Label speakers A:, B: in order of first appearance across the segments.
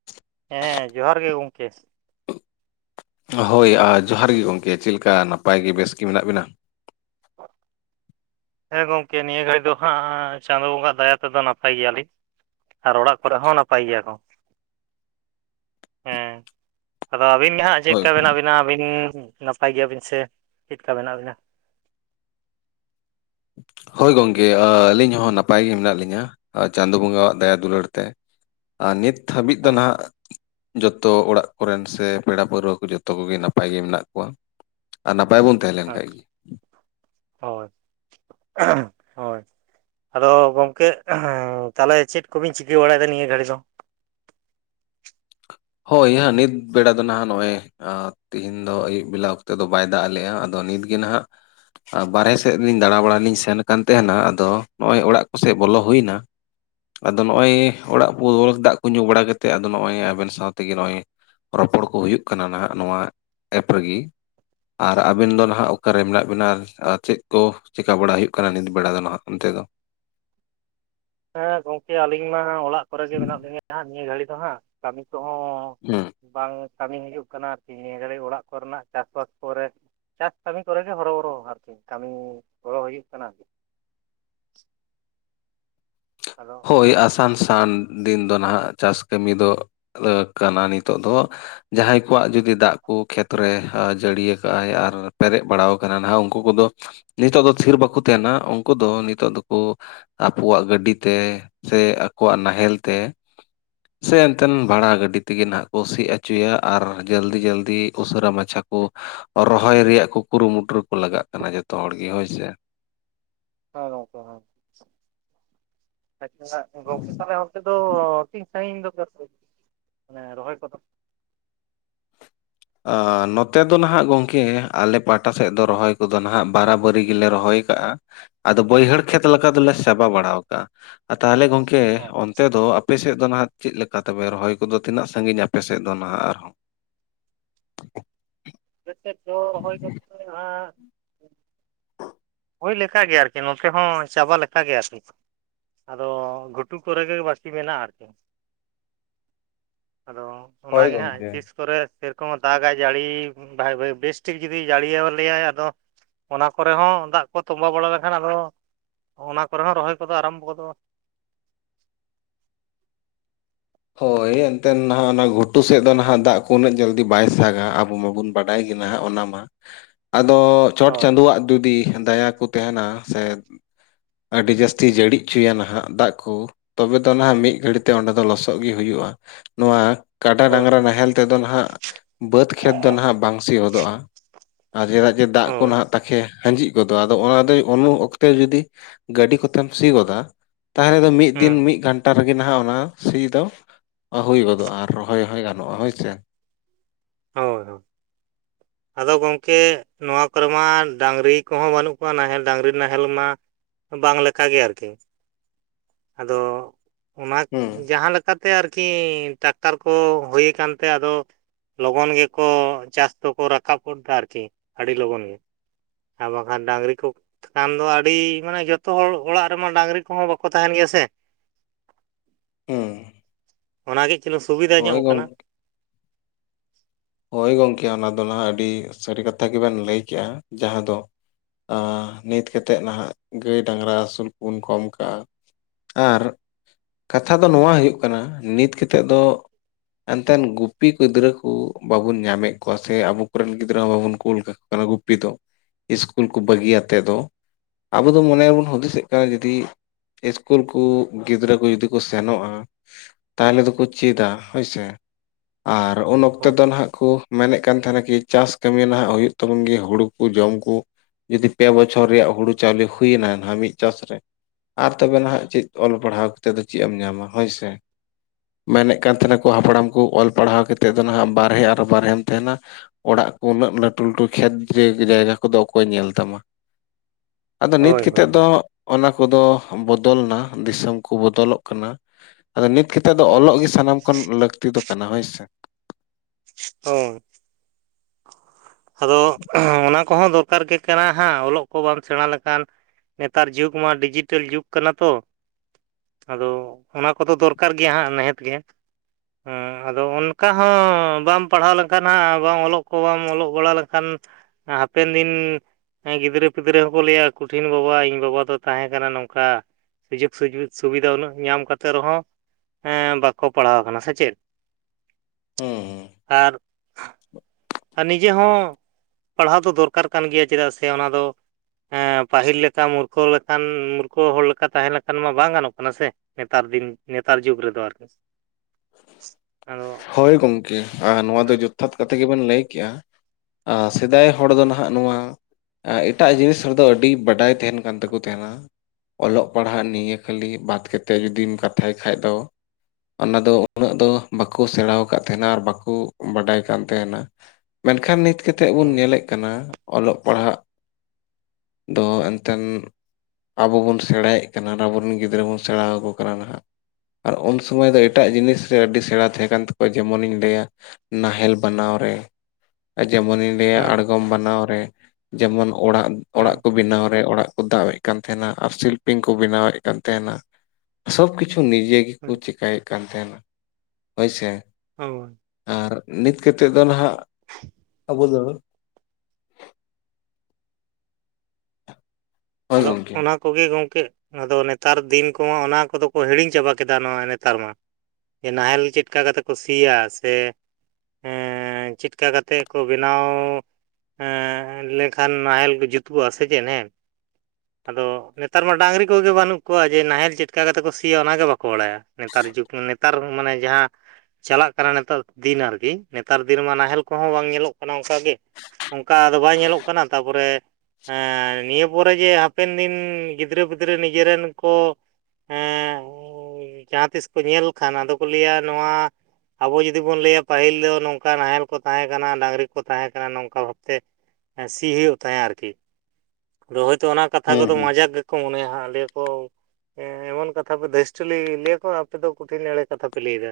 A: [unintelligible]
B: ᱦᱮᱸ ᱡᱚᱦᱟᱨ ᱜᱮ ᱜᱚᱝᱠᱮ ᱾
A: ᱦᱳᱭ ᱡᱚᱦᱟᱨ ᱜᱮ ᱜᱚᱝᱠᱮ, ᱪᱮᱫ ᱞᱮᱠᱟ ᱱᱟᱯᱟᱭ ᱜᱮ ᱵᱮᱥ ᱜᱮ ᱢᱮᱱᱟᱜ ᱵᱤᱱᱟ?
B: ᱦᱮᱸ ᱜᱚᱝᱠᱮ ᱱᱤᱭᱟᱹ ᱜᱷᱟᱹᱲᱤ ᱫᱚ ᱦᱟᱸᱜ ᱪᱟᱸᱫᱳ ᱵᱚᱸᱜᱟᱣᱟᱜ ᱫᱟᱭᱟ ᱛᱮᱫᱚ ᱱᱟᱯᱟᱭ ᱜᱮᱭᱟᱞᱤᱧ ᱾ ᱟᱨ ᱚᱲᱟᱜ ᱠᱚᱨᱮ ᱦᱚᱸ ᱱᱟᱯᱟᱭ ᱜᱮᱭᱟ ᱠᱚ ᱦᱮᱸ ᱾ ᱟᱫᱚ ᱟᱹᱵᱤᱱ ᱜᱮ ᱦᱟᱸᱜ ᱪᱮᱫ
A: ᱦᱳᱭ
B: ᱠᱟ ᱢᱮᱱᱟᱜ ᱵᱤᱱᱟ ᱟᱹᱵᱤᱱ ᱱᱟᱯᱟᱭ ᱜᱮᱭᱟᱵᱤᱱ ᱥᱮ ᱪᱮᱫ ᱞᱮᱠᱟ ᱢᱮᱱᱟᱜ ᱵᱤᱱᱟ?
A: ᱦᱳᱭ ᱜᱚᱝᱠᱮ ᱟᱹᱞᱤᱧ ᱦᱚᱸ ᱱᱟᱯᱟᱭ ᱜᱮ ᱢᱮᱱᱟᱜ ᱞᱤᱧᱟᱹ ᱪᱟᱸᱫᱚ ᱵᱚᱸᱜᱟᱣᱟᱜ ᱫᱟᱭᱟ ᱫᱩᱞᱟᱹᱲ ᱛᱮ ᱾ ᱱᱤᱛ ᱦᱟᱹᱵᱤᱡ ᱫᱚ
B: ᱦᱚᱸ
A: ᱱᱟᱦᱟᱜ ᱡᱚᱛᱚ ᱚᱲᱟᱜ ᱠᱚᱨᱮᱱ ᱥᱮ ᱯᱮᱲᱟ ᱯᱟᱹᱲᱣᱟᱹ ᱠᱚ ᱡᱚᱛᱚ ᱠᱚᱜᱮ ᱱᱟᱯᱟᱭ ᱜᱮ ᱢᱮᱱᱟᱜ ᱠᱚᱣᱟ ᱟᱨ ᱱᱟᱯᱟᱭ ᱵᱚᱱ ᱛᱟᱦᱮᱸ ᱞᱮᱱ ᱠᱷᱟᱡ ᱜᱮ
B: ᱟᱪᱪᱷᱟ ᱦᱳᱭ ᱦᱳᱭ ᱾ ᱟᱫᱚ ᱜᱚᱝᱠᱮ ᱛᱟᱦᱞᱮ ᱪᱮᱫ ᱠᱚᱵᱤᱱ ᱪᱤᱠᱟᱹ ᱵᱟᱲᱟᱭᱮᱫᱟ ᱱᱤᱭᱟᱹ ᱜᱷᱟᱹᱲᱤ ᱫᱚ?
A: ᱦᱳᱭ ᱱᱤᱛ ᱵᱮᱲᱟ ᱫᱚ ᱱᱟᱦᱟᱜ ᱱᱚᱜᱚᱭ ᱛᱮᱦᱤᱧ ᱫᱚ ᱟᱹᱭᱩᱵ ᱵᱮᱞᱟ ᱚᱠᱛᱚ ᱫᱚ ᱵᱟᱭ ᱫᱟᱜ ᱟ ᱞᱮᱜ-ᱟ ᱟᱫᱚ ᱱᱤᱛᱜᱮ ᱱᱟᱦᱟᱜ ᱵᱟᱨᱦᱮ ᱥᱮᱫ ᱞᱤᱧ ᱫᱟᱬᱟ ᱵᱟᱲᱟ ᱞᱤᱧ ᱥᱮᱱ ᱠᱟᱱ ᱛᱟᱦᱮᱱᱟ ᱟᱫᱚ ᱱᱚᱜ ᱚᱭ ᱚᱲᱟᱜ ᱠᱚᱥᱮᱫ ᱵᱚᱞᱚ ᱦᱩᱭᱱᱟ ᱾ ᱟᱫᱚ ᱱᱚᱜ-ᱚᱭ ᱚᱲᱟᱜ ᱯᱩᱨᱟᱹ ᱫᱟᱜ ᱠᱚ ᱧᱩ ᱵᱟᱲᱟ ᱠᱟᱛᱮᱫ ᱟᱫᱚ ᱱᱚᱜ-ᱚᱭ ᱟᱵᱮᱱ ᱥᱟᱶᱛᱮ ᱛᱮᱜᱮ ᱱᱚᱜᱚᱭ ᱨᱚᱯᱚᱲ ᱠᱚ ᱦᱩᱭᱩᱜ ᱠᱟᱱᱟ ᱱᱟᱦᱟᱜ ᱱᱚᱣᱟ ᱮᱯᱥ ᱨᱮᱜᱤ ᱾ ᱟᱨ ᱟᱵᱮᱱ ᱫᱚ ᱱᱟᱦᱟᱜ ᱚᱠᱟ ᱨᱮ ᱢᱮᱱᱟᱜ ᱵᱤᱱᱟ ᱪᱮᱫ ᱠᱚ ᱪᱤᱠᱟ ᱵᱟᱲᱟ ᱦᱩᱭᱩᱜ ᱠᱟᱱᱟ ᱱᱤᱛ ᱵᱮᱲᱟ ᱫᱚ ᱱᱟᱦᱟᱜ ᱚᱱᱛᱮ ᱫᱚ?
B: ᱦᱮᱸ ᱜᱚᱝᱠᱮ ᱟᱹᱞᱤᱧ ᱢᱟ ᱚᱲᱟᱜ ᱠᱚᱨᱮ ᱜᱮ ᱢᱮᱱᱟᱜ ᱞᱤᱧᱟᱹ ᱦᱟᱜ ᱱᱤᱭᱟᱹ ᱜᱷᱟᱹᱲᱤ ᱫᱚ ᱦᱟᱸᱜ ᱠᱟᱹᱢᱤ ᱠᱚᱦᱚᱸ
A: ᱦᱩᱸ ᱾
B: ᱵᱟᱝ ᱠᱟᱹᱢᱤ ᱦᱩᱭᱩᱜ ᱠᱟᱱᱟ ᱟᱨᱠᱤ ᱱᱤᱭᱟᱹ ᱜᱷᱟᱹᱲᱤ ᱚᱲᱟᱜ ᱠᱚᱨᱮᱱᱟᱜ ᱪᱟᱥᱵᱟᱥ ᱠᱚᱨᱮ ᱪᱟᱥ ᱠᱟᱹᱢᱤ ᱠᱚᱨᱮ ᱜᱮ ᱦᱚᱨᱚ-ᱵᱚᱨᱚ ᱟᱨᱠᱤ ᱠᱟᱹᱢᱤ ᱜᱚᱲᱚ ᱦᱩᱭᱩᱜ ᱠᱟᱱᱟ ᱾ ᱟᱫᱚ
A: ᱦᱳᱭ ᱟᱥᱟᱬᱥᱟᱱ ᱫᱤᱱ ᱫᱚ ᱱᱟᱦᱟᱜ ᱪᱟᱥ ᱠᱟᱹᱢᱤ ᱫᱚ ᱠᱟᱱᱟ ᱱᱤᱛᱚᱜ ᱫᱚ ᱡᱟᱦᱟᱸᱭ ᱠᱚᱣᱟᱜ ᱡᱚᱫᱤ ᱫᱟᱜ ᱠᱚ ᱠᱷᱮᱛᱨᱮ ᱡᱟᱹᱲᱤᱭᱟ ᱟᱠᱟᱜᱟᱭ ᱟᱨ ᱯᱮᱨᱮᱡ ᱵᱟᱲᱟᱣᱟ ᱠᱟᱱᱟ ᱱᱟᱦᱟᱜ ᱩᱱᱠᱩ ᱠᱚᱫᱚ ᱱᱤᱛᱚᱜ ᱫᱚ ᱛᱷᱤᱨ ᱵᱟᱠᱚ ᱛᱟᱦᱮᱱᱟ ᱩᱱᱠᱩ ᱫᱚ ᱱᱤᱛᱚᱜ ᱫᱚᱠᱚ ᱟᱠᱚᱣᱟᱜ ᱜᱟᱹᱰᱤ ᱛᱮ ᱥᱮ ᱟᱠᱚᱣᱟᱜ ᱱᱟᱦᱮᱞ ᱛᱮ ᱥᱮ ᱮᱱᱛᱮᱱ ᱵᱷᱟᱲᱟ ᱜᱟᱹᱰᱤ ᱛᱮᱜᱮ ᱱᱟᱦᱟᱜ ᱠᱚ ᱥᱤ ᱚᱪᱚᱭᱟ ᱟᱨ ᱡᱟᱞᱫᱤ ᱡᱟᱞᱫᱤ ᱩᱥᱟᱹᱨᱟ ᱢᱟᱪᱷᱟ ᱠᱚ ᱨᱚᱦᱚᱭ ᱨᱮᱭᱟᱜ ᱠᱚ ᱠᱩᱨᱩᱢᱩᱴᱩ ᱠᱚ ᱞᱟᱜᱟᱜ ᱠᱟᱱᱟ ᱡᱚᱛᱷᱚ ᱦᱚᱲ ᱜᱮ ᱦᱳᱭ ᱥᱮ ᱾
B: ᱦᱮᱸ ᱜᱚᱝᱠᱮ ᱦᱮᱸ ᱟᱪᱪᱷᱟ ᱜᱚᱝᱠᱮ ᱛᱟᱦᱞᱮ ᱚᱱᱛᱮ ᱫᱚ ᱥᱟᱹᱜᱤᱧ ᱫᱟᱯᱮ ᱟᱨᱠᱤ ᱢᱟᱱᱮ ᱨᱚᱦᱚᱭ ᱠᱚᱫᱚ
A: ᱱᱚᱛᱮ ᱫᱚ ᱱᱟᱦᱟᱜ ᱜᱚᱝᱠᱮ ᱟᱞᱮ ᱯᱟᱦᱴᱟ ᱥᱮᱫ ᱫᱚ ᱨᱚᱦᱚᱭ ᱠᱚᱫᱚ ᱱᱟᱦᱟᱜ ᱵᱟᱨᱟᱵᱟᱹᱨᱤ ᱜᱮᱞᱮ ᱨᱚᱦᱚᱭ ᱠᱟᱜ-ᱟ ᱾ ᱟᱫᱚ ᱵᱟᱹᱭᱦᱟᱹᱲ ᱠᱷᱮᱛ ᱞᱮᱠᱟ ᱫᱚᱞᱮ ᱪᱟᱵᱟ ᱵᱟᱲᱟ ᱟᱠᱟᱟᱜᱼᱟ ᱛᱟᱦᱞᱮ ᱜᱚᱝᱠᱮ
B: ᱟᱞᱮ
A: ᱚᱱᱛᱮ ᱫᱚ? ᱟᱯᱮᱥᱮᱫ ᱫᱚ ᱱᱟᱦᱟᱜ ᱪᱮᱫ ᱞᱮᱠᱟ ᱛᱮᱯᱮ ᱨᱚᱦᱚᱭ ᱠᱚᱫᱚ ᱛᱤᱱᱟᱹᱜ ᱥᱟᱺᱜᱤᱧ ᱟᱯᱮᱥᱮᱫ ᱫᱚ ᱱᱟᱦᱟᱜ ᱟᱨᱦᱚᱸ?
B: ᱟᱞᱮ ᱥᱮᱫ ᱫᱚ ᱨᱚᱦᱚᱭ ᱠᱚᱫᱚ ᱦᱟᱜ ᱦᱩᱭ ᱞᱮᱠᱟᱜᱮ ᱟᱨᱠᱤ ᱱᱚᱛᱮ ᱦᱚᱸ ᱪᱟᱵᱟ ᱞᱮ ᱞᱮᱠᱟ ᱜᱮ ᱟᱨᱠᱤ ᱟᱫᱚ ᱜᱷᱩᱴᱩ ᱠᱚᱨᱮ ᱜᱮ ᱵᱟᱠᱤ ᱢᱮᱱᱟᱜᱼᱟ ᱟᱨᱠᱤ ᱟᱫᱚ
A: ᱦᱳᱭ
B: ᱚᱱᱟᱜᱮ ᱦᱟᱸᱜ
A: ᱜᱚᱝᱠᱮ
B: ᱛᱤᱥ ᱠᱚᱨᱮ ᱥᱮᱨᱚᱠᱚᱢ ᱫᱟᱜᱟᱭ। ᱡᱟᱹᱲᱤ ᱵᱷᱟ ᱵᱮᱥᱴᱷᱤᱠ ᱡᱩᱫᱤ ᱡᱟᱲᱤᱣᱟ ᱞᱮᱟᱭ ᱟᱫᱚ ᱼᱼ ᱚᱱᱟ ᱠᱚᱨᱮ ᱦᱚᱸ ᱫᱟᱜ ᱠᱚ ᱛᱚᱸᱵᱟ ᱵᱟᱲᱟ ᱞᱮᱠᱷᱟᱱ, ᱟᱫᱚ ᱚᱱᱟ ᱠᱚᱨᱮ ᱦᱚᱸ ᱨᱚᱦᱚᱭ ᱠᱚᱫᱚ ᱟᱨᱟᱢᱵᱚ ᱜᱚᱫᱚᱜᱼᱟ।
A: ᱦᱳᱭ ᱮᱱᱛᱮᱫ ᱱᱟᱦᱟᱜ ᱚᱱᱟ ᱜᱷᱩᱴᱩ ᱥᱮᱫ ᱫᱚ ᱱᱟᱦᱟᱜ ᱫᱟᱜ ᱠᱚ ᱩᱱᱟᱹᱜ ᱡᱚᱞᱫᱤ ᱵᱟᱭ ᱥᱟᱜᱟ, ᱟᱵᱚ ᱢᱟᱵᱚᱱ ᱼᱼ ᱵᱟᱰᱟᱭ ᱜᱮ ᱱᱟᱦᱟᱜ ᱚᱱᱟ ᱢᱟ। ᱟᱫᱚ ᱪᱚᱴ
B: ᱦᱳᱭ
A: ᱪᱟᱸᱫᱳᱣᱟᱜ ᱡᱩᱫᱤ ᱫᱟᱭᱟ ᱠᱚ ᱼᱼ ᱛᱟᱦᱮᱱᱟ ᱥᱮ ᱼᱼ ᱟᱹᱰᱤ ᱡᱟᱹᱟᱥᱛᱤ ᱡᱟᱹᱲᱤᱪᱚᱭᱟ ᱱᱟᱦᱟᱜ ᱫᱟᱜ ᱠᱚ, ᱛᱚᱵᱮ ᱫᱚ ᱱᱦᱟᱜ ᱢᱤᱫ ᱜᱷᱟᱹᱲᱤᱡ ᱛᱮ ᱚᱸ ᱫᱚ ᱞᱚᱥᱚᱫ ᱼᱼ ᱚᱜ ᱜᱮ ᱦᱩᱭᱩᱜᱼᱟ। ᱱᱚᱣᱟ ᱠᱟᱰᱟ
B: ᱦᱳᱭ
A: ᱰᱟᱝᱨᱟ ᱱᱟᱦᱮᱞ ᱼᱼ ᱛᱮᱫᱚ ᱱᱟᱦᱟᱜ ᱵᱟᱹᱫᱽ ᱠᱷᱮᱛ ᱫᱚ ᱱᱟᱦᱟᱜ ᱵᱟᱝ ᱥᱤ ᱦᱚᱫᱚᱜᱼᱟ। ᱟᱨ ᱪᱮᱫᱟᱜ ᱡᱮ ᱫᱟᱜ ᱠᱚ
B: ᱦᱳᱭ
A: ᱱᱟᱦᱟᱜ ᱛᱟᱠᱷᱮ ᱟᱸᱡᱮᱫ ᱜᱚᱫᱚᱜᱼᱟ। ᱟᱫᱚ ᱚᱱᱟ ᱫᱚ ᱩᱱ ᱚᱠᱛᱮ ᱡᱚᱫᱤ ᱜᱟᱹᱰᱤ ᱠᱚᱛᱮᱢ ᱥᱤ ᱜᱚᱫᱟ, ᱛᱟᱦᱚᱞᱮ ᱫᱚ ᱢᱤᱫ
B: ᱦᱩᱸ
A: ᱫᱤᱱ ᱢᱤᱫ ᱜᱷᱚᱱᱴᱟ ᱨᱮᱜᱮ ᱱᱟᱦᱟᱜ ᱚᱱᱟ ᱥᱤ ᱼᱼ ᱫᱚ ᱦᱩᱭ ᱜᱚᱫᱚᱜᱼᱟ। ᱟᱨ ᱨᱚᱦᱚᱭ ᱦᱚᱭ ᱜᱟᱱᱚᱜᱼᱟ ᱦᱳᱭ ᱥᱮ।
B: ᱦᱳᱭ ᱦᱳᱭ ᱟᱫᱚ ᱜᱚᱢᱠᱮ ᱱᱚᱣᱟ ᱠᱚᱨᱮ ᱢᱟ ᱰᱟᱝᱨᱤ ᱠᱚᱦᱚᱸ ᱵᱟᱹᱱᱩᱜ ᱠᱚᱣᱟ। ᱱᱟᱦᱮᱞ ᱰᱟᱝᱨᱤ ᱱᱟᱦᱮᱞ ᱢᱟ ᱼᱼ ᱵᱟᱝ ᱞᱮᱠᱟᱜᱮ ᱟᱨᱠᱤ। ᱟᱫᱚ ᱼᱼ ᱚᱱᱟ
A: ᱦᱩᱸ
B: ᱡᱟᱦᱟᱸ ᱞᱮᱠᱟᱛᱮ ᱟᱨᱠᱤ ᱴᱨᱟᱠᱴᱟᱨ ᱠᱚ ᱦᱩᱭ ᱟᱠᱟᱱᱛᱮ ᱟᱫᱚ ᱼᱼ ᱞᱚᱜᱚᱱ ᱜᱮᱠᱚ ᱪᱟᱥ ᱫᱚᱠᱚ ᱨᱟᱠᱟᱵ ᱜᱚᱫ ᱠᱟᱜᱼᱟ ᱟᱨᱠᱤ। ᱟᱹᱰᱤ ᱞᱚᱜᱚᱱ ᱜᱮ। ᱟᱨ ᱵᱟᱝᱠᱷᱟᱱ ᱰᱟᱝᱨᱤ ᱠᱚ ᱼᱼ ᱠᱷᱟᱱ ᱫᱚ ᱟᱹᱰᱤ ᱢᱟᱱᱮ ᱡᱚᱛᱚ ᱦᱚᱲ ᱚᱲᱟᱜ ᱨᱮᱢᱟ ᱰᱟᱝᱨᱤ ᱠᱚᱦᱚᱸ ᱵᱟᱠᱚ ᱛᱟᱦᱮᱱ ᱜᱮᱭᱟ ᱥᱮ? [inaudible]
A: ᱦᱮᱸ
B: ᱚᱱᱟᱜᱮ ᱪᱤᱞᱮ ᱥᱩᱵᱤᱫᱷᱟ ᱧᱚᱜ ᱠᱟᱱᱟ।
A: ᱦᱳᱭ ᱜᱚᱝᱠᱮ ᱚᱱᱟ ᱫᱚ ᱱᱟᱦᱟᱜ ᱟᱹᱰᱤ ᱥᱟᱹᱨᱤ ᱠᱟᱛᱷᱟ ᱜᱮᱵᱮᱱ ᱞᱟᱹᱭ ᱠᱮᱜᱼᱟ। ᱡᱟᱦᱟᱸ ᱫᱚ ᱼᱼ ᱟᱻ ᱱᱤᱛ ᱠᱟᱛᱮᱫ ᱱᱟᱦᱟᱜ ᱜᱟᱹᱭ ᱰᱟᱝᱨᱟ ᱟᱹᱥᱩᱞ ᱠᱚᱵᱚᱱ ᱠᱚᱢ ᱠᱟᱜᱼᱟ। ᱟᱨ, ᱠᱟᱛᱷᱟ ᱫᱚ ᱱᱚᱣᱟ ᱦᱩᱭᱩᱜ ᱠᱟᱱᱟ, ᱱᱤᱛ ᱠᱟᱛᱮᱫ ᱫᱚ ᱼᱼ ᱮᱱᱛᱮᱱ ᱜᱩᱯᱤ ᱜᱤᱫᱽᱨᱟᱹ ᱠᱚ ᱼᱼ ᱵᱟᱵᱚᱱ ᱧᱟᱢᱮᱫ ᱠᱚᱣᱟ ᱥᱮ ᱟᱵᱚ ᱠᱚᱨᱮᱱ ᱜᱤᱫᱽᱨᱟᱹ ᱦᱚᱸ ᱵᱟᱵᱚᱱ ᱠᱩᱞ ᱠᱟᱠᱚ ᱠᱟᱱᱟ ᱜᱩᱯᱤ ᱫᱚ। ᱤᱥᱠᱩᱞ ᱠᱚ ᱵᱟᱹᱜᱤᱭᱟᱛᱮ ᱫᱚ, ᱟᱵᱚ ᱫᱚ ᱢᱚᱱᱮ ᱨᱮᱵᱚᱱ ᱦᱩᱫᱤᱥᱮᱜ ᱠᱟᱱᱟ, ᱡᱩᱫᱤ ᱼᱼ ᱤᱥᱠᱩᱞ ᱠᱚ, ᱜᱤᱫᱽᱨᱟᱹ ᱠᱚ ᱡᱩᱫᱤ ᱠᱚ ᱥᱮᱱᱚᱜᱼᱟ, ᱛᱟᱦᱟᱞᱮ ᱫᱚᱠᱚ ᱪᱮᱫᱟ। ᱦᱳᱭᱥᱮ? ᱟᱨ ᱩᱱ ᱚᱠᱛᱮ
B: ᱦᱳᱭ
A: ᱫᱚ ᱱᱟᱦᱟᱜ ᱠᱚ ᱼᱼ ᱢᱮᱱᱮᱫ ᱠᱟᱱ ᱛᱟᱦᱮᱱᱟ ᱠᱤ ᱪᱟᱥ ᱠᱟᱹᱢᱤ ᱱᱟᱦᱟᱜ ᱦᱩᱭᱩᱜ ᱛᱟᱵᱚᱱ ᱜᱮ। ᱦᱩᱲᱩ ᱠᱚ, ᱡᱚᱢ ᱠᱚ, ᱡᱩᱫᱤ ᱯᱮ ᱵᱚᱪᱷᱚᱨ ᱨᱮᱭᱟᱜ ᱦᱩᱲᱩ ᱪᱟᱣᱞᱮ ᱦᱩᱭᱱᱟ ᱱᱦᱟᱜ ᱢᱤᱫ ᱪᱟᱥ ᱨᱮ। ᱟᱨ ᱛᱚᱵᱮ ᱱᱟᱦᱟᱜ ᱪᱮᱫ ᱚᱞ ᱯᱟᱲᱦᱟᱣ ᱼᱼ ᱛᱮᱫᱚ ᱪᱮᱫ ᱮᱢ ᱧᱟᱢᱟ ᱦᱳᱭᱥᱮ? ᱢᱮᱱᱮᱫ ᱠᱟᱱ ᱛᱟᱦᱮᱱᱟᱠᱚ ᱦᱟᱯᱲᱟᱢ ᱠᱚ, ᱚᱞ ᱯᱟᱲᱦᱟᱣ ᱠᱟ ᱠᱟᱛᱮᱫ ᱫᱚ ᱱᱟᱦᱟᱜ ᱼᱼ ᱵᱟᱨᱦᱮ ᱟᱨ ᱵᱟᱨᱦᱮᱢ ᱛᱟᱦᱮᱱᱟ। ᱚᱲᱟᱜ ᱠᱚ, ᱩᱱᱟᱹᱜ ᱞᱟᱹᱴᱩ ᱞᱟᱹᱴᱩ ᱠᱷᱮᱛ ᱡᱮᱜ [unintelligible] ᱡᱟᱭᱜᱟ ᱠᱚᱫᱚ ᱚᱠᱚᱭ ᱧᱮᱞ ᱛᱟᱢᱟ? ᱟᱫᱚ ᱱᱤᱛ
B: ᱦᱳᱭ ᱦᱳᱭ
A: ᱠᱷᱮᱛᱮᱫ ᱫᱚ ᱼᱼ ᱚᱱᱟ ᱠᱚᱫᱚ ᱵᱚᱫᱚᱞᱱᱟ᱾ ᱫᱤᱥᱚᱢ ᱠᱚ ᱵᱚᱫᱚᱞᱚᱜ ᱠᱟᱱᱟ। ᱟᱫᱚ ᱱᱤᱛ ᱠᱷᱮ ᱛᱮᱜ ᱫᱚ ᱚᱞᱚᱜ ᱜᱮ ᱥᱟᱱᱟᱢ ᱠᱷᱚᱱ ᱞᱟᱹᱠᱛᱤ ᱫᱚ ᱠᱟᱱᱟ ᱦᱳᱭ ᱥᱮ।
B: ᱦᱳᱸᱼᱼ ᱟᱫᱚ ᱚᱱᱟ ᱠᱚᱦᱚᱸ ᱫᱚᱨᱠᱟᱨ ᱜᱮ ᱠᱟᱱᱟ ᱦᱟᱸᱜ। ᱚᱞᱚᱜ ᱠᱚ ᱵᱟᱢ ᱥᱮᱬᱟ ᱞᱮᱠᱷᱟᱱᱼᱼ ᱱᱮᱛᱟᱨ ᱡᱩᱜᱽ ᱢᱟ ᱰᱤᱡᱤᱴᱮᱞ ᱡᱩᱜᱽ ᱠᱟᱱᱟ ᱛᱚ। ᱟᱫᱚ ᱚᱱᱟ ᱠᱚᱫᱚ ᱫᱚᱨᱠᱟᱨ ᱜᱮᱭᱟ ᱦᱟᱸᱜ ᱱᱤᱦᱟᱹᱛ ᱜᱮ। ᱦᱮᱸ ᱟᱫᱚ ᱚᱱᱠᱟ ᱦᱚᱸ ᱵᱟᱢ ᱯᱟᱲᱦᱟᱣ ᱞᱮᱱᱠᱷᱟᱱ ᱦᱟᱸᱜ, ᱵᱟᱝ ᱚᱞᱚᱜ ᱠᱚ ᱵᱟᱢ ᱚᱞᱚᱜᱼᱼ ᱜᱚᱲᱟ ᱞᱮᱱᱠᱷᱟᱱ ᱦᱟᱯᱮᱱ ᱫᱤᱱ ᱼᱼ ᱦᱮᱸ ᱜᱤᱫᱽᱨᱟᱹ ᱯᱤᱫᱽᱨᱟᱹ ᱦᱚᱸᱠᱚ ᱞᱟᱹᱭᱟ ᱠᱩᱴᱷᱤᱱ ᱵᱟᱵᱟ ᱤᱧ ᱵᱟᱵᱟ ᱫᱚ ᱛᱟᱦᱮᱸ ᱠᱟᱱᱟ ᱱᱚᱝᱠᱟ। ᱥᱩᱡᱳᱜᱽ ᱥᱩᱡᱽ। ᱥᱩᱵᱤᱫᱷᱟ ᱩᱱᱟᱹᱜ ᱧᱟᱢ ᱠᱟᱛᱮ ᱨᱮᱦᱚᱸᱼᱼ ᱦᱮᱸ ᱵᱟᱠᱚ ᱯᱟᱲᱦᱟᱣ ᱠᱟᱱᱟ। ᱥᱮ ᱪᱮᱫ?
A: ᱦᱩᱸ ᱦᱩᱸ
B: ᱟᱨᱼᱼ ᱟᱨ ᱱᱤᱡᱮ ᱦᱚᱸ, ᱯᱟᱲᱦᱟᱣ ᱫᱚ ᱫᱚᱨᱠᱟᱨ ᱠᱟᱱ ᱜᱮᱭᱟ। ᱪᱮᱫᱟᱜ ᱥᱮ ᱚᱱᱟ ᱫᱚᱼᱼ ᱦᱮᱸ ᱯᱟᱹᱦᱤᱞ ᱞᱮᱠᱟ ᱢᱩᱨᱠᱷᱟᱹ ᱞᱮᱠᱟᱱ ᱢᱩᱨᱠᱷᱟᱹ ᱦᱚᱲ ᱞᱮᱠᱟ ᱛᱟᱦᱮᱸ ᱞᱮᱠᱟᱱ ᱢᱟ ᱵᱟᱝ ᱜᱟᱱᱚᱜ ᱠᱟᱱᱟ ᱥᱮ ᱱᱮᱛᱟᱨ ᱫᱤᱱ ᱱᱮᱛᱟᱨ ᱡᱩᱜᱽ ᱨᱮᱫᱚ ᱟᱨᱠᱤ ᱟᱫᱚ
A: ᱦᱳᱭ ᱜᱚᱝᱠᱮ ᱱᱚᱣᱟ ᱫᱚ ᱡᱚᱛᱷᱟᱛ ᱠᱟᱛᱮ ᱜᱮᱵᱮᱱ ᱞᱟᱹᱭ ᱠᱮᱜᱼᱟ᱾ ᱟᱜ ᱥᱮᱫᱟᱭ ᱦᱚᱲ ᱫᱚ
B: ᱦᱮᱸ
A: ᱱᱟᱦᱟᱜ ᱱᱚᱣᱟ ᱮᱴᱟᱜ ᱡᱤᱱᱤᱥ ᱨᱮᱫᱚ ᱟᱹᱰᱤ ᱵᱟᱰᱟᱭ ᱛᱟᱦᱮᱱ ᱠᱟᱱ ᱛᱟᱠᱚ ᱛᱟᱦᱮᱱᱟ᱾ ᱚᱞᱚᱜ ᱯᱟᱲᱦᱟᱜ ᱱᱤᱭᱟᱹ ᱠᱷᱟᱹᱞᱤ ᱵᱟᱛ ᱠᱟᱛᱮ ᱡᱩᱫᱤᱢ ᱠᱟᱛᱷᱟᱭ ᱠᱷᱟᱱᱡ ᱫᱚ ᱚᱱᱟ ᱫᱚ ᱩᱱᱟᱹᱜ ᱫᱚ ᱵᱟᱠᱚ ᱵᱟᱠᱚ ᱥᱮᱬᱟ ᱟᱠᱟᱫ ᱛᱟᱦᱮᱱᱟ ᱟᱨ ᱵᱟᱠᱚ ᱵᱟᱰᱟᱭ ᱠᱟᱱ ᱛᱟᱦᱮᱱᱟ ᱢᱮᱱᱠᱷᱟᱱ ᱱᱤᱛᱚᱜ ᱠᱟᱛᱮᱫ ᱵᱚᱱ ᱧᱮᱞᱮᱫ ᱠᱟᱱᱟ ᱚᱞᱚᱜ ᱯᱟᱲᱦᱟᱜ ᱫᱚ ᱮᱱᱛᱮᱱ ᱟᱵᱚ ᱵᱚᱱ ᱥᱮᱬᱟᱭᱮᱫ ᱠᱟᱱᱟ ᱟᱵᱚᱨ ᱨᱮᱱ ᱜᱤᱫᱽᱨᱟᱹ ᱵᱚᱱ ᱥᱮᱬᱟ ᱠᱚ ᱠᱟᱱᱟ ᱱᱟᱦᱟᱜ ᱟᱨ ᱩᱱ ᱥᱩᱢᱟᱹᱭ ᱫᱚ ᱮᱴᱟᱜ ᱡᱤᱱᱤᱥ ᱨᱮ ᱟᱹᱰᱤ ᱥᱮᱬᱟᱸ ᱫᱷᱮ ᱭᱟᱱ ᱛᱟᱠᱚ ᱡᱮᱢᱚᱱᱤᱧ ᱞᱟᱹᱭᱟ ᱱᱟᱦᱮᱞ ᱵᱮᱟᱱᱟᱣ ᱨᱮ ᱡᱮᱢᱚᱱᱤᱧ ᱨᱮᱭᱟᱜ
B: ᱦᱮᱸ
A: ᱟᱲᱜᱚᱢ ᱵᱮᱟᱱᱟᱣ ᱨᱮ ᱡᱮᱢᱚᱱ ᱚᱲᱟᱜ ᱚᱲᱟᱜ
B: ᱦᱮᱸ
A: ᱠᱚ ᱵᱮᱱᱟᱣ ᱨᱮ ᱚᱲᱟᱜ ᱠᱚ ᱫᱟᱵᱮᱫ ᱠᱟᱱ ᱛᱟᱦᱮᱱᱟ ᱟᱨ ᱥᱤᱞᱯᱤᱧ ᱠᱚ ᱵᱮᱱᱟᱣᱮᱫ ᱠᱟᱱ ᱛᱟᱦᱮᱱᱟ ᱥᱚᱵ ᱠᱤᱪᱷᱩ ᱱᱤᱡᱮ ᱜᱮᱠᱚ
B: ᱦᱮᱸ
A: ᱪᱮᱠᱟᱹᱭᱮᱫ ᱠᱟᱱ ᱛᱟᱦᱮ ᱱᱟ᱾ ᱦᱳᱭ ᱥᱮ
B: ᱦᱚᱭ
A: ᱟᱨ ᱱᱤᱛ ᱠᱟᱛᱮᱫ ᱫᱚ ᱱᱟᱦᱟᱜ ᱠᱚᱞ ᱫᱟᱵᱮᱱ᱾ ᱦᱳᱭ
B: ᱟᱫᱚ
A: ᱜᱚᱢᱠᱮ
B: ᱚᱱᱟ ᱠᱚ ᱜᱮ ᱜᱚᱝᱠᱮ ᱟᱫᱚ ᱱᱮᱛᱟᱨ ᱫᱤᱱ ᱠᱚᱢᱟ ᱚᱱᱟ ᱠᱚᱫᱚ ᱠᱚ ᱦᱤᱲᱤᱧ ᱪᱟᱵᱟ ᱠᱮᱫᱟ ᱱᱚᱣᱟ ᱱᱮᱛᱟᱨ ᱢᱟ᱾ ᱡᱮ ᱱᱟᱦᱮᱞ ᱪᱮᱫ ᱞᱮᱠᱟ ᱠᱟᱛᱮ ᱠᱚ ᱥᱤᱭᱟ ᱥᱮ ᱚᱻ ᱪᱮᱫᱠᱟ ᱠᱟᱛᱮᱫ ᱠᱚ ᱵᱮᱱᱟᱣ ᱮᱜ ᱞᱮᱠᱷᱟᱱ ᱱᱟᱦᱮᱞ ᱠᱚ ᱡᱩᱛᱩᱜᱼᱟ ᱥᱮ ᱪᱮᱫ ᱦᱮᱸ᱾ ᱟᱫᱚ ᱱᱮᱛᱟᱨ ᱢᱟ ᱰᱟᱹᱝᱨᱤ ᱠᱚᱜᱮ ᱵᱟᱹᱱᱩᱜ ᱠᱚᱣᱟ ᱡᱮ ᱱᱟᱦᱮᱞ ᱪᱮᱫ ᱞᱮᱠᱟ ᱠᱟᱛᱮᱫ ᱠᱚ ᱥᱤᱭᱟ ᱚᱱᱟ ᱜᱮ ᱵᱟᱠᱚ ᱵᱟᱲᱟᱭᱟ᱾ ᱱᱮᱛᱟᱨ ᱡᱩᱜᱽ ᱱᱮᱛᱟᱨ ᱢᱟᱱᱮ ᱡᱟᱦᱟᱸ ᱪᱟᱞᱟᱜ ᱠᱟᱱᱟ ᱱᱮᱛᱟᱨ ᱫᱤᱱ ᱟᱨᱠᱤ ᱱᱮᱛᱟᱨ ᱫᱤᱱ ᱢᱟ ᱱᱟᱦᱮᱞ ᱠᱚᱦᱚᱸ ᱵᱟᱝ ᱧᱮᱞᱚᱜ ᱠᱟᱱᱟ ᱚᱱᱠᱟᱜ ᱜᱮᱼᱼ ᱚᱱᱠᱟᱫᱚ ᱵᱟᱭ ᱧᱮᱞᱚᱜ ᱠᱟᱱᱟ ᱛᱟᱯᱚᱨᱮ ᱮᱸ ᱱᱤᱭᱟᱹᱼᱼ ᱯᱚᱨᱮ ᱜᱮ ᱦᱟᱯᱮᱱ ᱫᱤᱱ ᱜᱤᱫᱽᱨᱟᱹ ᱯᱤᱫᱽᱨᱟᱹ ᱱᱤᱡᱮᱨᱮᱱ ᱠᱚ ᱦᱮᱸᱼᱼ ᱡᱟᱦᱟᱸ ᱛᱤᱥ ᱠᱚ ᱧᱮᱞ ᱠᱷᱟᱱ ᱟᱫᱚ ᱠᱚ ᱞᱟᱹᱭᱟ ᱱᱚᱣᱟᱼᱼ ᱟᱵᱚ ᱡᱩᱫᱤ ᱵᱚᱱ ᱞᱟᱹᱭᱟ ᱯᱟᱹᱦᱤᱞ ᱫᱚ ᱱᱚᱝᱼᱠᱟ ᱱᱟᱦᱮᱞ ᱠᱚ ᱛᱟᱦᱮᱸ ᱠᱟᱱᱟ ᱰᱟᱝᱨᱤ ᱠᱚ ᱛᱟᱦᱮᱸ ᱠᱟᱱᱟ ᱱᱚᱝᱠᱟ ᱵᱷᱟᱵ ᱛᱮ ᱥᱤ ᱦᱩᱭᱩᱜ ᱛᱟᱦᱮᱜ ᱟᱨᱠᱤ ᱟᱫᱚ ᱦᱳᱭᱛᱳ ᱚᱱᱟ ᱠᱟᱛᱷᱟ
A: ᱦᱩᱸ
B: ᱠᱚᱫᱚ
A: ᱦᱩᱸ
B: ᱢᱟᱡᱟᱠ ᱜᱮᱠᱚ ᱢᱚᱱᱮᱭᱟ ᱦᱟᱸᱜ ᱞᱟᱹᱭ ᱟᱠᱚᱼᱼ ᱮᱸ ᱮᱢᱚᱱ ᱠᱟᱛᱷᱟ ᱯᱮ ᱫᱷᱮᱥᱴᱚᱞᱤ ᱞᱟᱹᱭᱟᱠᱚ ᱟᱯᱮ ᱫᱚ ᱠᱚᱴᱷᱤ ᱮᱲᱮ ᱠᱟᱛᱷᱟ ᱯᱮ ᱞᱟᱹᱭ ᱮᱫᱟ᱾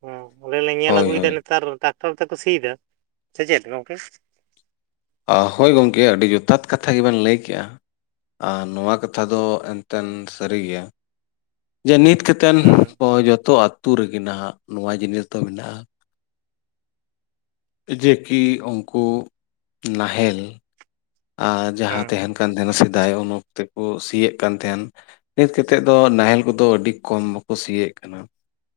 B: ᱚ ᱚᱸᱰᱮ ᱞᱮ ᱧᱮᱞ
A: ᱦᱳᱭ
B: ᱟᱹᱜᱩᱭᱮᱫᱟ
A: ᱦᱳᱭ
B: ᱱᱮᱛᱟᱨ ᱴᱟᱠᱴᱟᱨ ᱛᱮᱠᱚ ᱥᱤᱭᱮᱫᱟ ᱥᱮ ᱪᱮᱫ ᱜᱚᱝᱠᱮ?
A: ᱟ ᱦᱳᱭ ᱜᱚᱝᱠᱮ ᱟᱹᱰᱤ ᱡᱚᱛᱷᱟᱛ ᱠᱟᱛᱷᱟ ᱜᱮᱵᱮᱱ ᱞᱟᱹᱭ ᱠᱮᱜᱼᱟ᱾ ᱟᱨ ᱱᱚᱣᱟ ᱠᱟᱛᱷᱟ ᱫᱚ ᱮᱱᱛᱮᱱ ᱥᱟᱹᱨᱤ ᱜᱮᱭᱟ ᱡᱮ ᱱᱤᱛ ᱠᱷᱟᱹᱛ ᱛᱮᱱ
B: ᱦᱩᱸ
A: ᱦᱚ ᱡᱚᱛᱚ ᱟᱹᱛᱩ ᱨᱮᱜᱮ ᱱᱟᱦᱟᱜ ᱱᱚᱣᱟ ᱡᱤᱱᱤᱥ ᱫᱚ ᱢᱮᱱᱟᱜᱼᱟ᱾ ᱡᱮ ᱠᱤ ᱩᱱᱠᱩ ᱱᱟᱦᱮᱞ ᱟᱨ ᱡᱟᱦᱟᱸ
B: ᱦᱩᱸ
A: ᱛᱟᱦᱮᱱ ᱠᱟᱱ ᱛᱟᱦᱮᱱᱟ ᱥᱮᱫᱟᱭ ᱩᱱ ᱚᱠᱛᱮ ᱠᱚ ᱥᱤᱭᱮᱫ ᱠᱟᱱ ᱛᱟᱦᱮᱱ ᱱᱤᱛ ᱠᱟᱛᱮᱫ ᱫᱚ ᱱᱟᱦᱮᱞ ᱠᱚᱫᱚ ᱟᱹᱰᱤ ᱠᱚᱢ ᱵᱟᱠᱚ ᱥᱤᱭᱮᱫ ᱠᱟᱱᱟ᱾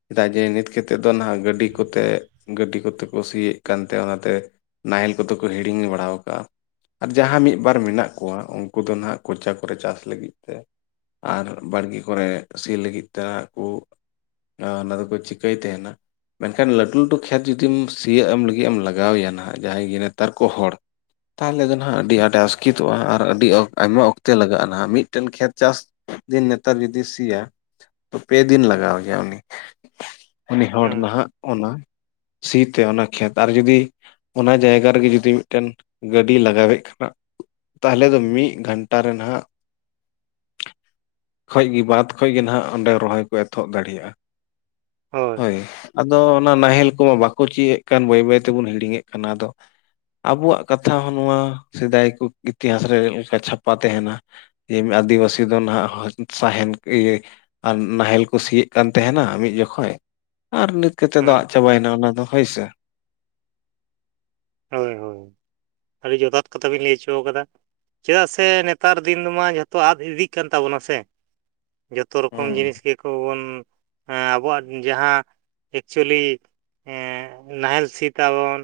A: ᱪᱮᱫᱟᱜ ᱡᱮ ᱱᱤᱛ ᱠᱟᱛᱮᱫ ᱫᱚ ᱱᱟᱦᱟᱜ ᱜᱟᱹᱰᱤ ᱠᱚᱛᱮ ᱜᱟᱹᱰᱤ ᱠᱚᱛᱮ ᱠᱩᱥᱤᱭᱮᱫ ᱠᱟᱱᱛᱮ ᱚᱱᱟᱛᱮ ᱱᱟᱦᱮᱞ ᱠᱚᱫᱚ ᱠᱚ ᱦᱤᱲᱤᱧ ᱵᱟᱲᱟ ᱣᱟᱠᱟᱜ-ᱟ᱾ ᱟᱨ ᱡᱟᱦᱟᱸ ᱢᱤᱫ ᱵᱟᱨ ᱢᱮᱱᱟᱜ ᱠᱚᱣᱟ ᱩᱱᱠᱩ ᱫᱚ ᱱᱟᱦᱟᱜ ᱠᱚᱪᱟ ᱠᱚᱨᱮ ᱪᱟᱥ ᱞᱟᱹᱜᱤᱫ ᱛᱮ ᱟᱨ ᱵᱟᱲᱜᱮ ᱠᱚᱨᱮ ᱥᱤ ᱞᱟᱹᱜᱤᱫ ᱛᱮ ᱩᱜ ᱟᱨ ᱚᱱᱟ ᱫᱚ ᱠᱚ ᱪᱤᱠᱟᱹᱭ ᱛᱟᱦᱮᱱᱟ? ᱢᱮᱱᱠᱷᱟᱱ ᱞᱟᱹᱴᱩ ᱞᱟᱹᱴᱩ ᱠᱷᱮᱛ ᱡᱩᱫᱤᱢ ᱥᱤᱭᱳᱜ ᱮᱢ ᱞᱟᱹᱜᱤᱫ ᱮᱢ ᱞᱟᱜᱟᱣ ᱮᱭᱟ ᱱᱟᱦᱟᱜ ᱡᱟᱦᱟᱸᱭ ᱜᱮ ᱱᱮᱛᱟᱨ ᱠᱚ ᱦᱚᱲ ᱛᱟᱦᱚᱞᱮ ᱫᱚᱞᱮ ᱦᱟᱸᱜ ᱟᱹᱰᱤ ᱟᱸᱴᱮ ᱟᱥᱠᱤᱛᱚᱜᱼᱟ ᱟᱨ ᱟᱹᱰᱤ ᱟᱭᱢᱟ ᱚᱠᱛᱮ ᱞᱟᱜᱟᱜᱼᱟ ᱱᱟ ᱢᱤᱫᱴᱮᱱ ᱠᱷᱮᱛ ᱪᱟᱥ ᱫᱤᱱ ᱱᱮᱛᱟᱨ ᱡᱩᱫᱤ ᱥᱤᱭᱟ ᱯᱮ ᱫᱤᱱ ᱞᱟᱜᱟᱣᱟᱭᱟ ᱩᱱᱤ᱾ ᱩᱱᱤ ᱦᱚᱲ
B: ᱦᱩᱸ
A: ᱱᱟᱦᱟᱜ ᱚᱱᱟ ᱥᱤ ᱛᱮ ᱚᱱᱟ ᱠᱷᱮᱛ ᱟᱨ ᱡᱩᱫᱤ ᱚᱱᱟ ᱡᱟᱭᱜᱟ ᱨᱮᱜᱮ ᱡᱩᱫᱤ ᱢᱤᱫᱴᱮᱱ ᱜᱟᱹᱰᱤ ᱞᱟᱜᱟᱣᱮᱫ [unintelligible] ᱛᱟᱦᱚᱞᱮ ᱫᱚ ᱢᱤᱫ ᱜᱷᱟᱱᱴᱟ ᱨᱮ ᱱᱟᱦᱟᱜ ᱠᱷᱚᱡ ᱜᱮ ᱵᱟᱛ ᱠᱷᱚᱡ ᱜᱮ ᱱᱟᱦᱟᱜ ᱚᱸᱰᱮ ᱨᱚᱦᱚᱭ ᱠᱚ ᱮᱛᱚᱦᱚᱵ ᱫᱟᱲᱮᱭᱟᱜᱼᱟ᱾ ᱦᱳᱭ ᱟᱫᱚ ᱚᱱᱟ ᱱᱟᱦᱮᱞ ᱟᱠᱚᱢᱟ ᱵᱟᱠᱚ ᱪᱤᱭᱟᱹ ᱮᱫ ᱠᱟᱱ ᱵᱟᱹᱭ ᱵᱟᱹᱭ ᱛᱮᱵᱚᱱ ᱦᱤᱲᱤᱧᱮᱫ ᱠᱟᱱᱟ ᱟᱫᱚ ᱟᱵᱚᱣᱟᱜ ᱠᱟᱛᱷᱟ ᱦᱚᱸ ᱱᱚᱣᱟ ᱥᱮᱫᱟᱭ ᱠᱚ ᱤᱛᱤᱦᱟᱥ ᱨᱮ ᱞᱮᱠᱟ ᱪᱷᱟᱯᱟ ᱛᱟᱦᱮᱱᱟ᱾ ᱡᱮ ᱟᱹᱫᱤᱵᱟᱹᱥᱤ ᱫᱚ ᱱᱟᱦᱟᱜ ᱥᱟᱦᱮᱱ ᱠᱮ ᱤᱭᱟᱹ ᱟᱨ ᱱᱟᱦᱮᱞ ᱠᱚ ᱥᱤᱭᱮᱫ ᱠᱟᱱ ᱛᱟᱸᱦᱮᱱᱟ ᱢᱤᱫ ᱡᱚᱠᱷᱮᱡ ᱟᱨ ᱱᱤᱛ ᱪᱤᱠᱟ. ᱛᱮᱫᱚ
B: ᱦᱩᱸ
A: ᱟᱫ ᱪᱟᱵᱟᱭᱮᱱᱟ ᱚᱱᱟ ᱫᱚ ᱦᱳᱭ ᱥᱮ᱾
B: ᱦᱳᱭ ᱦᱳᱭ ᱟᱹᱰᱤ ᱡᱚᱛᱷᱟᱛ ᱠᱟᱛᱷᱟ ᱵᱤᱱ ᱞᱟᱹᱭ ᱦᱚᱪᱚ ᱠᱟᱫᱟ᱾ ᱪᱮᱫᱟᱜ ᱥᱮ ᱱᱮᱛᱟᱨ ᱫᱤᱱ ᱫᱚᱢᱟ ᱡᱷᱚᱛᱚ ᱟᱫ ᱤᱫᱤᱜ ᱠᱟᱱ ᱛᱟᱵᱚᱱᱟ ᱥᱮ᱾ ᱡᱚᱛᱚ ᱨᱚᱠᱚᱢ
A: ᱦᱩᱸ
B: ᱡᱤᱱᱤᱥ ᱜᱮᱠᱚ ᱵᱚᱱ ᱮᱸ ᱟᱵᱚᱣᱟᱜ ᱡᱟᱦᱟᱸ ᱮᱠᱪᱩᱭᱮᱞᱤ ᱮᱸ ᱱᱟᱦᱮᱞ ᱥᱤ ᱛᱟᱵᱚᱱ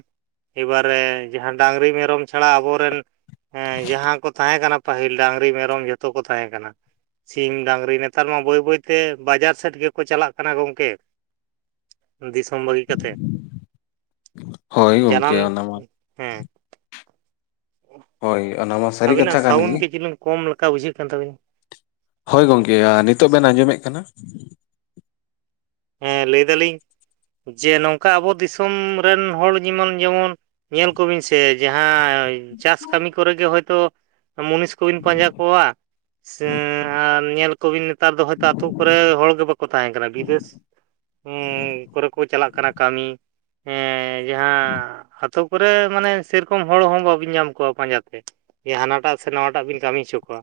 B: ᱮᱵᱟᱨᱮ ᱡᱟᱦᱟᱸ ᱰᱟᱝᱨᱤ ᱢᱮᱨᱚᱢ ᱪᱷᱟᱲᱟ ᱟᱵᱚᱨᱮᱱ ᱦᱮᱸ ᱡᱟᱦᱟᱸ ᱠᱚ ᱛᱟᱦᱮᱸ ᱠᱟᱱᱟ ᱯᱟᱹᱦᱤᱞ ᱰᱟᱹᱝᱨᱤ ᱢᱮᱨᱚᱢ ᱡᱷᱚᱛᱚ ᱠᱚ ᱛᱟᱦᱮᱸ ᱠᱟᱱᱟ᱾ ᱥᱤᱢ ᱰᱟᱹᱝᱨᱤ ᱱᱮᱛᱟᱨ ᱢᱟ ᱵᱟᱹᱭ ᱵᱟᱹᱭᱛᱮ ᱵᱟᱡᱟᱨ ᱥᱮᱫ ᱜᱮᱠᱚ ᱪᱟᱞᱟᱜ ᱠᱟᱱᱟ ᱜᱚᱢᱠᱮ᱾ ᱫᱤᱥᱚᱢ ᱵᱟᱹᱜᱤ ᱠᱟᱛᱮ᱾
A: ᱦᱳᱭ ᱜᱚᱝᱠᱮ
B: ᱡᱟᱱᱟᱢ
A: ᱚᱱᱟ ᱢᱟ
B: ᱦᱮᱸ [unintelligible]
A: ᱦᱳᱭ ᱟᱱᱟ ᱢᱟ ᱥᱟᱹᱨᱤ
B: ᱟᱹᱵᱤᱱᱟᱜ
A: ᱠᱟᱛᱷᱟ ᱠᱟᱱ
B: ᱥᱟᱣᱩᱱᱰ
A: ᱜᱮ
B: ᱜᱤ ᱡᱤᱞᱟᱹᱝ ᱠᱚᱢ ᱞᱮᱠᱟ ᱵᱩᱡᱷᱟᱹᱜ ᱠᱟᱱ ᱛᱟᱹᱵᱤᱱᱟ᱾
A: ᱦᱳᱭ ᱜᱚᱝᱠᱮ ᱭᱟ ᱱᱤᱛᱚᱜ ᱵᱮᱱ ᱟᱸᱡᱚᱢᱮᱫ ᱠᱟᱱᱟ?
B: ᱦᱮᱸ ᱞᱟᱹᱭ ᱫᱟᱹᱞᱤᱧ ᱡᱮ ᱱᱚᱝᱠᱟ ᱟᱵᱚ ᱫᱤᱥᱚᱢ ᱨᱮᱱ ᱦᱚᱲ ᱡᱮᱢᱚᱱ ᱡᱮᱢᱚᱱ ᱧᱮᱞ ᱠᱚᱵᱤᱱ ᱥᱮ ᱡᱟᱦᱟᱸᱭ ᱪᱟᱥ ᱠᱟᱹᱢᱤ ᱠᱚᱨᱮ ᱜᱮ ᱦᱳᱭᱛᱳ᱾ ᱢᱩᱱᱤᱥ ᱠᱚᱵᱤᱱ ᱯᱟᱸᱡᱟ ᱠᱚᱣᱟ᱾ ᱥᱮ ᱟᱨ ᱧᱮᱞ ᱠᱚᱵᱤᱱ ᱱᱮᱛᱟᱨ ᱫᱚ ᱦᱚᱭᱛᱳ ᱟᱛᱩ ᱠᱚᱨᱮ ᱦᱚᱲ ᱜᱮ ᱵᱟᱠᱚ ᱛᱟᱦᱮᱸᱱ ᱠᱟᱱᱟ ᱵᱤᱫᱮᱥ [unintelligible] ᱩᱸ ᱠᱚᱨᱮ ᱠᱚ ᱪᱟᱞᱟᱜ ᱠᱟᱱᱟ ᱠᱟᱹᱢᱤ ᱮᱸ ᱡᱟᱦᱟᱸ ᱟᱛ ᱟᱹᱛᱩ ᱠᱚᱨᱮ ᱢᱟᱱᱮ ᱥᱮᱨᱚᱠᱚᱢ ᱦᱚᱲ ᱦᱚᱸ ᱵᱟᱵᱤᱱ ᱧᱟᱢ ᱠᱚᱣᱟ ᱯᱟᱸᱡᱟ ᱛᱮ᱾ ᱡᱮ ᱦᱟᱱᱟᱴᱟᱜ ᱥᱮ ᱱᱷᱟᱣᱟᱴᱟᱜ ᱵᱤᱱ ᱠᱟᱹᱢᱤ ᱦᱚᱪᱚ ᱠᱚᱣᱟ᱾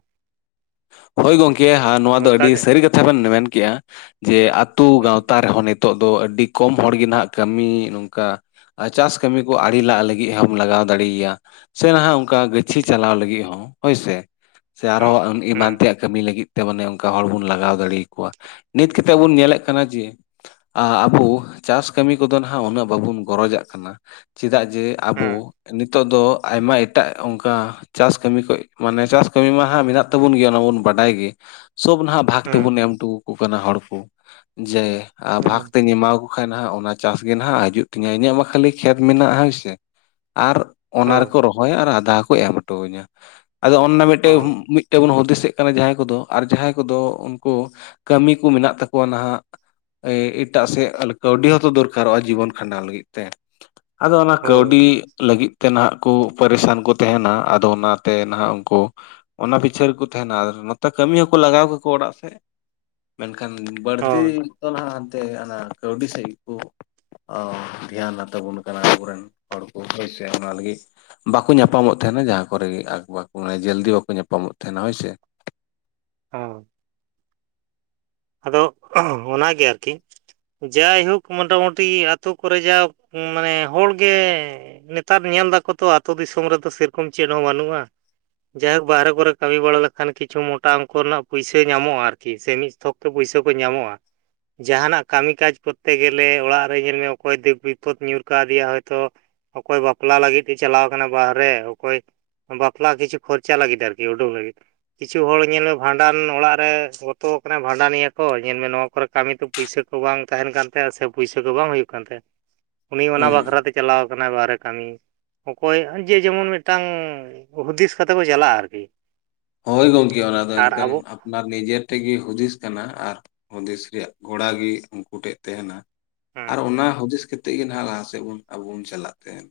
A: ᱦᱳᱭ ᱜᱚᱢᱠᱮ ᱟᱨ ᱱᱚᱣᱟ ᱫᱚ ᱟᱹᱰᱤ
B: ᱚᱱᱠᱟᱜᱮ
A: ᱥᱟᱹᱨᱤ ᱠᱟᱛᱷᱟ ᱵᱮᱱ ᱢᱮᱱ ᱠᱮᱜᱼᱟ ᱡᱮ ᱟᱛᱼᱼ ᱟᱹᱛᱩ
B: ᱦᱮᱸ
A: ᱜᱟᱶᱛᱟ ᱨᱮᱦᱚᱸ ᱱᱤᱛᱚᱜ ᱫᱚ ᱟᱹᱰᱤ ᱠᱚᱢ ᱦᱚᱲ ᱜᱮ ᱱᱟᱜᱷ ᱠᱟᱹᱢᱤ ᱱᱚᱝᱠᱟᱼᱼ ᱪᱟᱥ ᱠᱟᱹᱢᱤ ᱠᱚ ᱟᱲᱮ ᱞᱟᱜ ᱞᱟᱹᱜᱤᱫ ᱦᱚᱸᱢ ᱞᱟᱜᱟᱣ ᱫᱟᱲᱮ ᱭᱟᱭᱟ᱾ ᱥᱮ ᱱᱟᱦᱟᱜ ᱚᱱᱠᱟ ᱜᱟᱹᱪᱷᱤ ᱪᱟᱞᱟᱣ ᱞᱟᱹᱜᱤᱫ ᱦᱚᱸ ᱦᱳᱭ ᱥᱮ ᱥᱮ
B: ᱦᱮᱸ
A: ᱟᱨᱦᱚᱸ ᱮᱢᱟᱱ
B: ᱦᱮᱸ
A: ᱛᱮᱭᱟᱜ ᱠᱟᱹᱢᱤ ᱞᱟᱹᱜᱤᱫ ᱛᱮ ᱢᱟᱱᱮ ᱚᱱᱠᱟ ᱦᱚᱲ ᱵᱚᱱ ᱞᱟᱜᱟᱣ ᱫᱟᱲᱮ ᱟᱠᱚᱣᱟ ᱱᱤᱛ ᱠᱟᱛᱮᱜ ᱵᱚᱱ ᱧᱮᱞᱮᱛ ᱠᱟᱱᱟ ᱡᱮ ᱟᱵᱚ ᱪᱟᱥ ᱠᱟᱹᱢᱤ ᱠᱚᱫᱚ ᱱᱟᱜᱷ ᱩᱱᱟᱹᱜ ᱵᱟᱵᱚᱱ ᱜᱚᱨᱚ ᱡᱟᱜ ᱠᱟᱱᱟ᱾ ᱪᱮᱫᱟᱜ ᱡᱮ
B: ᱦᱮᱸ
A: ᱟᱵᱚ᱾ ᱱᱤᱛᱚᱜ ᱫᱚ ᱟᱭᱢᱟ ᱮᱴᱟᱜ ᱚᱱᱠᱟ ᱪᱟᱥ ᱠᱟᱹᱢᱤ ᱠᱚ ᱢᱟᱱᱮ ᱪᱟᱥ ᱠᱟᱹᱢᱤ ᱢᱟ ᱦᱟᱸᱜ ᱢᱮᱱᱟᱜᱼᱼ ᱛᱟᱵᱚᱱ ᱜᱮᱭᱟ ᱚᱱᱟ ᱢᱟᱵᱚᱱ ᱵᱟᱰᱟᱭ ᱜᱮ ᱥᱚᱵᱽ ᱱᱟᱜᱷ ᱵᱷᱟᱜ ᱛᱮᱵᱩᱱ
B: ᱦᱮᱸ
A: ᱮᱢᱴᱩ ᱟᱠ ᱠᱟᱱᱟ ᱦᱚᱲ ᱠᱚ ᱡᱮ ᱵᱷᱟᱜᱽ
B: ᱦᱳᱭ
A: ᱛᱮᱧ ᱮᱢᱟ ᱵᱟ ᱠᱷᱟᱱ ᱚᱱᱟ ᱪᱟᱥ ᱜᱮ ᱱᱟᱜᱷ ᱦᱤᱡᱩᱜ ᱛᱤᱧᱟᱹ ᱤᱧᱟᱹᱜ ᱢᱟ ᱠᱷᱟᱹᱞᱤ ᱠᱷᱮᱛ ᱢᱮᱱᱟᱜᱼᱟ ᱦᱳᱭᱥᱮ ᱟᱨ ᱚᱱᱟ ᱨᱮᱠᱚ ᱨᱚᱦᱚᱭᱟ ᱟᱨ ᱟᱫᱷᱟ ᱠᱚ ᱮᱢ ᱦᱚᱴᱚᱣ ᱟᱹᱧᱟ ᱟᱫᱚ ᱚᱱᱱᱟ ᱢᱤᱫ ᱴᱮᱱ
B: ᱦᱳᱭ
A: ᱢᱤᱫ ᱵᱚᱱ ᱦᱩᱫᱤᱥ ᱮᱜ ᱠᱟᱱᱟ ᱡᱟᱦᱟᱸᱭ ᱠᱚᱫᱚ ᱟᱨ ᱡᱟᱦᱟᱸᱭ ᱠᱚᱫᱚ ᱩᱱᱠᱩ ᱠᱟᱹᱢᱤ ᱠᱚ ᱢᱮᱱᱟᱜ ᱛᱟᱠᱚᱣᱟ ᱦᱟᱸᱜ᱾ ᱮ ᱮᱴᱟᱜ ᱥᱮᱫ ᱠᱟᱹᱣᱰᱤ ᱦᱚᱸᱛᱚ ᱫᱚᱨᱠᱟᱨᱚᱜᱼᱟ ᱡᱤᱵᱚᱱ ᱠᱷᱟᱸᱰᱟᱣ ᱞᱟᱹᱜᱤᱫ ᱛᱮ᱾ ᱟᱫᱚ ᱚᱱᱟ ᱠᱟᱹᱣᱰᱤ
B: ᱦᱳᱭ
A: ᱞᱟᱹᱜᱤᱫ ᱛᱮ ᱱᱟᱦᱟᱜ ᱠᱚ ᱯᱟᱨᱤᱥᱟᱱ ᱠᱚ ᱛᱟᱸᱦᱮᱱᱟ ᱟᱫᱚ ᱚᱱᱟᱛᱮ ᱱᱟᱦᱟᱜ ᱩᱱᱠᱩ ᱚᱱᱟᱵᱤᱪ [unintelligible] ᱨᱮᱠᱚ ᱛᱟᱸᱦᱮᱱᱟ ᱟᱨ ᱱᱚᱛᱮ ᱠᱟᱹᱢᱤ ᱦᱚᱸᱠᱚ ᱞᱟᱜᱟᱣ ᱠᱟᱠᱚᱣᱟ ᱚᱲᱟᱜ ᱥᱮᱫ ᱢᱮᱱᱠᱷᱟᱱ ᱵᱟᱹᱲᱛᱤᱼᱼ
B: ᱦᱳᱭ
A: ᱛᱚ ᱱᱟᱜᱷ ᱦᱟᱱᱛᱮ ᱚᱱᱟ ᱠᱟᱹᱣᱰᱤ ᱥᱮᱫ ᱜᱮᱠᱚ ᱚ ᱫᱷᱮᱭᱟᱱᱟ ᱛᱟᱵᱚᱱ ᱠᱟᱱᱟ ᱟᱵᱚᱨᱮᱱ ᱦᱚᱲ ᱠᱚ ᱦᱳᱭᱥᱮ ᱚᱱᱟ ᱞᱟᱹᱜᱤᱫ ᱵᱟᱠᱚ ᱧᱟᱯᱟ ᱢᱚᱜ ᱛᱟᱸᱦᱮᱱᱟ ᱡᱟᱦᱟᱸ ᱠᱚᱨᱮ ᱜᱮ ᱟᱠ ᱵᱟᱠ ᱢᱟᱱᱮ ᱡᱚᱞᱫᱤ ᱵᱟᱠᱚ ᱧᱟᱯᱟᱢᱚᱜ ᱛᱟᱸᱦᱮᱱᱟ ᱦᱳᱭᱥᱮ᱾
B: ᱦᱚᱸ ᱟᱫᱚ ᱚᱱᱟ ᱜᱮ ᱟᱨᱠᱤ᱾ ᱡᱟᱭ ᱦᱳᱠ ᱢᱚᱴᱟ ᱢᱩᱴᱤ ᱟᱛᱳ ᱠᱚᱨᱮ ᱡᱟ ᱢᱟᱱᱮ ᱦᱚᱲ ᱜᱮᱼᱼ ᱱᱮᱛᱟᱨ ᱧᱮᱞ ᱫᱟᱠᱚ ᱛᱚ ᱟᱛᱳ ᱫᱤᱥᱚᱢ ᱨᱮᱫᱚ ᱥᱮᱨᱚᱠᱚᱢ ᱪᱮᱫ ᱦᱚᱸ ᱵᱟᱹᱱᱩᱜᱼᱟ᱾ ᱡᱟᱭᱦᱳᱠ ᱵᱟᱦᱨᱮ ᱠᱚᱨᱮ ᱠᱟᱹᱢᱤ ᱵᱟᱲᱟ ᱞᱮᱠᱷᱟᱱ ᱠᱤᱪᱷᱩ ᱢᱚᱴᱟ ᱚᱝᱠᱚ ᱨᱮᱱᱟᱜ ᱯᱩᱭᱥᱟᱹ ᱧᱟᱢᱚᱜᱼᱟ ᱟᱨᱠᱤ ᱥᱮ ᱢᱤᱫ ᱛᱷᱚᱠᱼᱼ ᱛᱚ ᱯᱩᱭᱥᱟᱹ ᱠᱚ ᱧᱟᱢᱚᱜᱼᱟ᱾ ᱡᱟᱦᱟᱱᱟᱜ ᱠᱟᱹᱢᱤ ᱠᱟᱡᱽ ᱠᱚᱨᱛᱮ ᱜᱮᱞᱮ ᱚᱲᱟᱜ ᱨᱮ ᱧᱮᱞ ᱢᱮ ᱚᱠᱚᱭ ᱫᱩᱠ ᱵᱤᱯᱚᱫ ᱧᱩᱨ ᱠᱟᱣᱫᱮᱭᱟ ᱦᱚᱭ ᱛᱚ ᱚᱠᱚᱭ ᱵᱟᱯᱞᱟ ᱞᱟᱹᱜᱤᱫ ᱛᱮ ᱪᱟᱞᱟᱣ ᱟᱠᱟᱱᱟ ᱵᱟᱦᱨᱮ ᱚᱠᱚᱭᱼᱼ ᱵᱟᱯᱞᱟ ᱠᱤᱪᱷᱩ ᱠᱷᱚᱨᱪᱟ ᱞᱟᱹᱜᱤᱫ ᱟᱨᱠᱤ ᱩᱰᱩᱠ ᱞᱟᱹᱜᱤᱫᱼᱼ ᱠᱤᱪᱷᱩ ᱦᱚᱲ ᱧᱮᱞ ᱢᱮ ᱵᱷᱟᱸᱰᱟᱱ ᱚᱲᱟᱜ ᱨᱮ ᱜᱚᱛᱚ ᱠᱟᱱᱟᱭᱼᱼ ᱵᱷᱟᱸᱰᱟᱱ ᱮᱭᱟᱹ ᱠᱚ ᱧᱮᱞ ᱢᱮ ᱱᱚᱣᱟ ᱠᱚᱨᱮ ᱠᱟᱹᱢᱤ ᱛᱚ ᱯᱩᱭᱥᱟ ᱠᱚ ᱵᱟᱝ ᱛᱟᱦᱮᱱ ᱠᱟᱱ ᱛᱟᱭᱟ ᱥᱮ ᱯᱩᱭᱥᱟᱹ ᱠᱚ ᱵᱟᱝ ᱦᱩᱭᱩᱜ ᱠᱟᱱ ᱛᱟᱭᱟ᱾ ᱩᱱᱤ ᱚᱱᱟ
A: ᱦᱩᱸ
B: ᱵᱟᱠᱷᱨᱟ ᱛᱮ ᱪᱟᱞᱟᱣ ᱠᱟᱱᱟᱭ ᱵᱟᱦᱨᱮ ᱠᱟᱹᱢᱤ᱾ ᱚᱠᱚᱭ ᱡᱮ ᱡᱮᱢᱚᱱ ᱢᱤᱫᱴᱟᱝ ᱦᱩᱫᱤᱥ ᱠᱟᱛᱮ ᱠᱚ ᱪᱟᱞᱟᱜᱼᱟ ᱟᱨᱠᱤ᱾
A: ᱦᱳᱭ ᱜᱚᱝᱠᱮ ᱚᱱᱟᱫᱚ
B: ᱟᱨ
A: ᱮᱱᱛᱮᱫᱼᱼ
B: ᱟᱵᱚ
A: ᱚᱱᱟ ᱱᱤᱡᱮ ᱴᱷᱮᱡ ᱜᱮ ᱦᱩᱫᱤᱥ ᱠᱟᱱᱟ ᱟᱨ ᱦᱩᱫᱤᱥ ᱨᱮᱭᱟᱜ ᱜᱚᱲᱟ ᱜᱮ ᱩᱱᱠᱩ ᱴᱷᱮᱱ ᱛᱟᱦᱮᱱᱟ᱾
B: ᱦᱮᱸ
A: ᱟᱨ ᱚᱱᱟ ᱦᱩᱫᱤᱥ ᱠᱟ ᱠᱟᱛᱮᱫ ᱜᱮ ᱱᱟᱦᱟᱜ ᱞᱟᱦᱟ ᱥᱮᱫ ᱵᱚᱱ ᱟᱵᱚ ᱵᱚᱱ ᱪᱟᱞᱟᱜ ᱛᱟᱦᱮᱸᱫ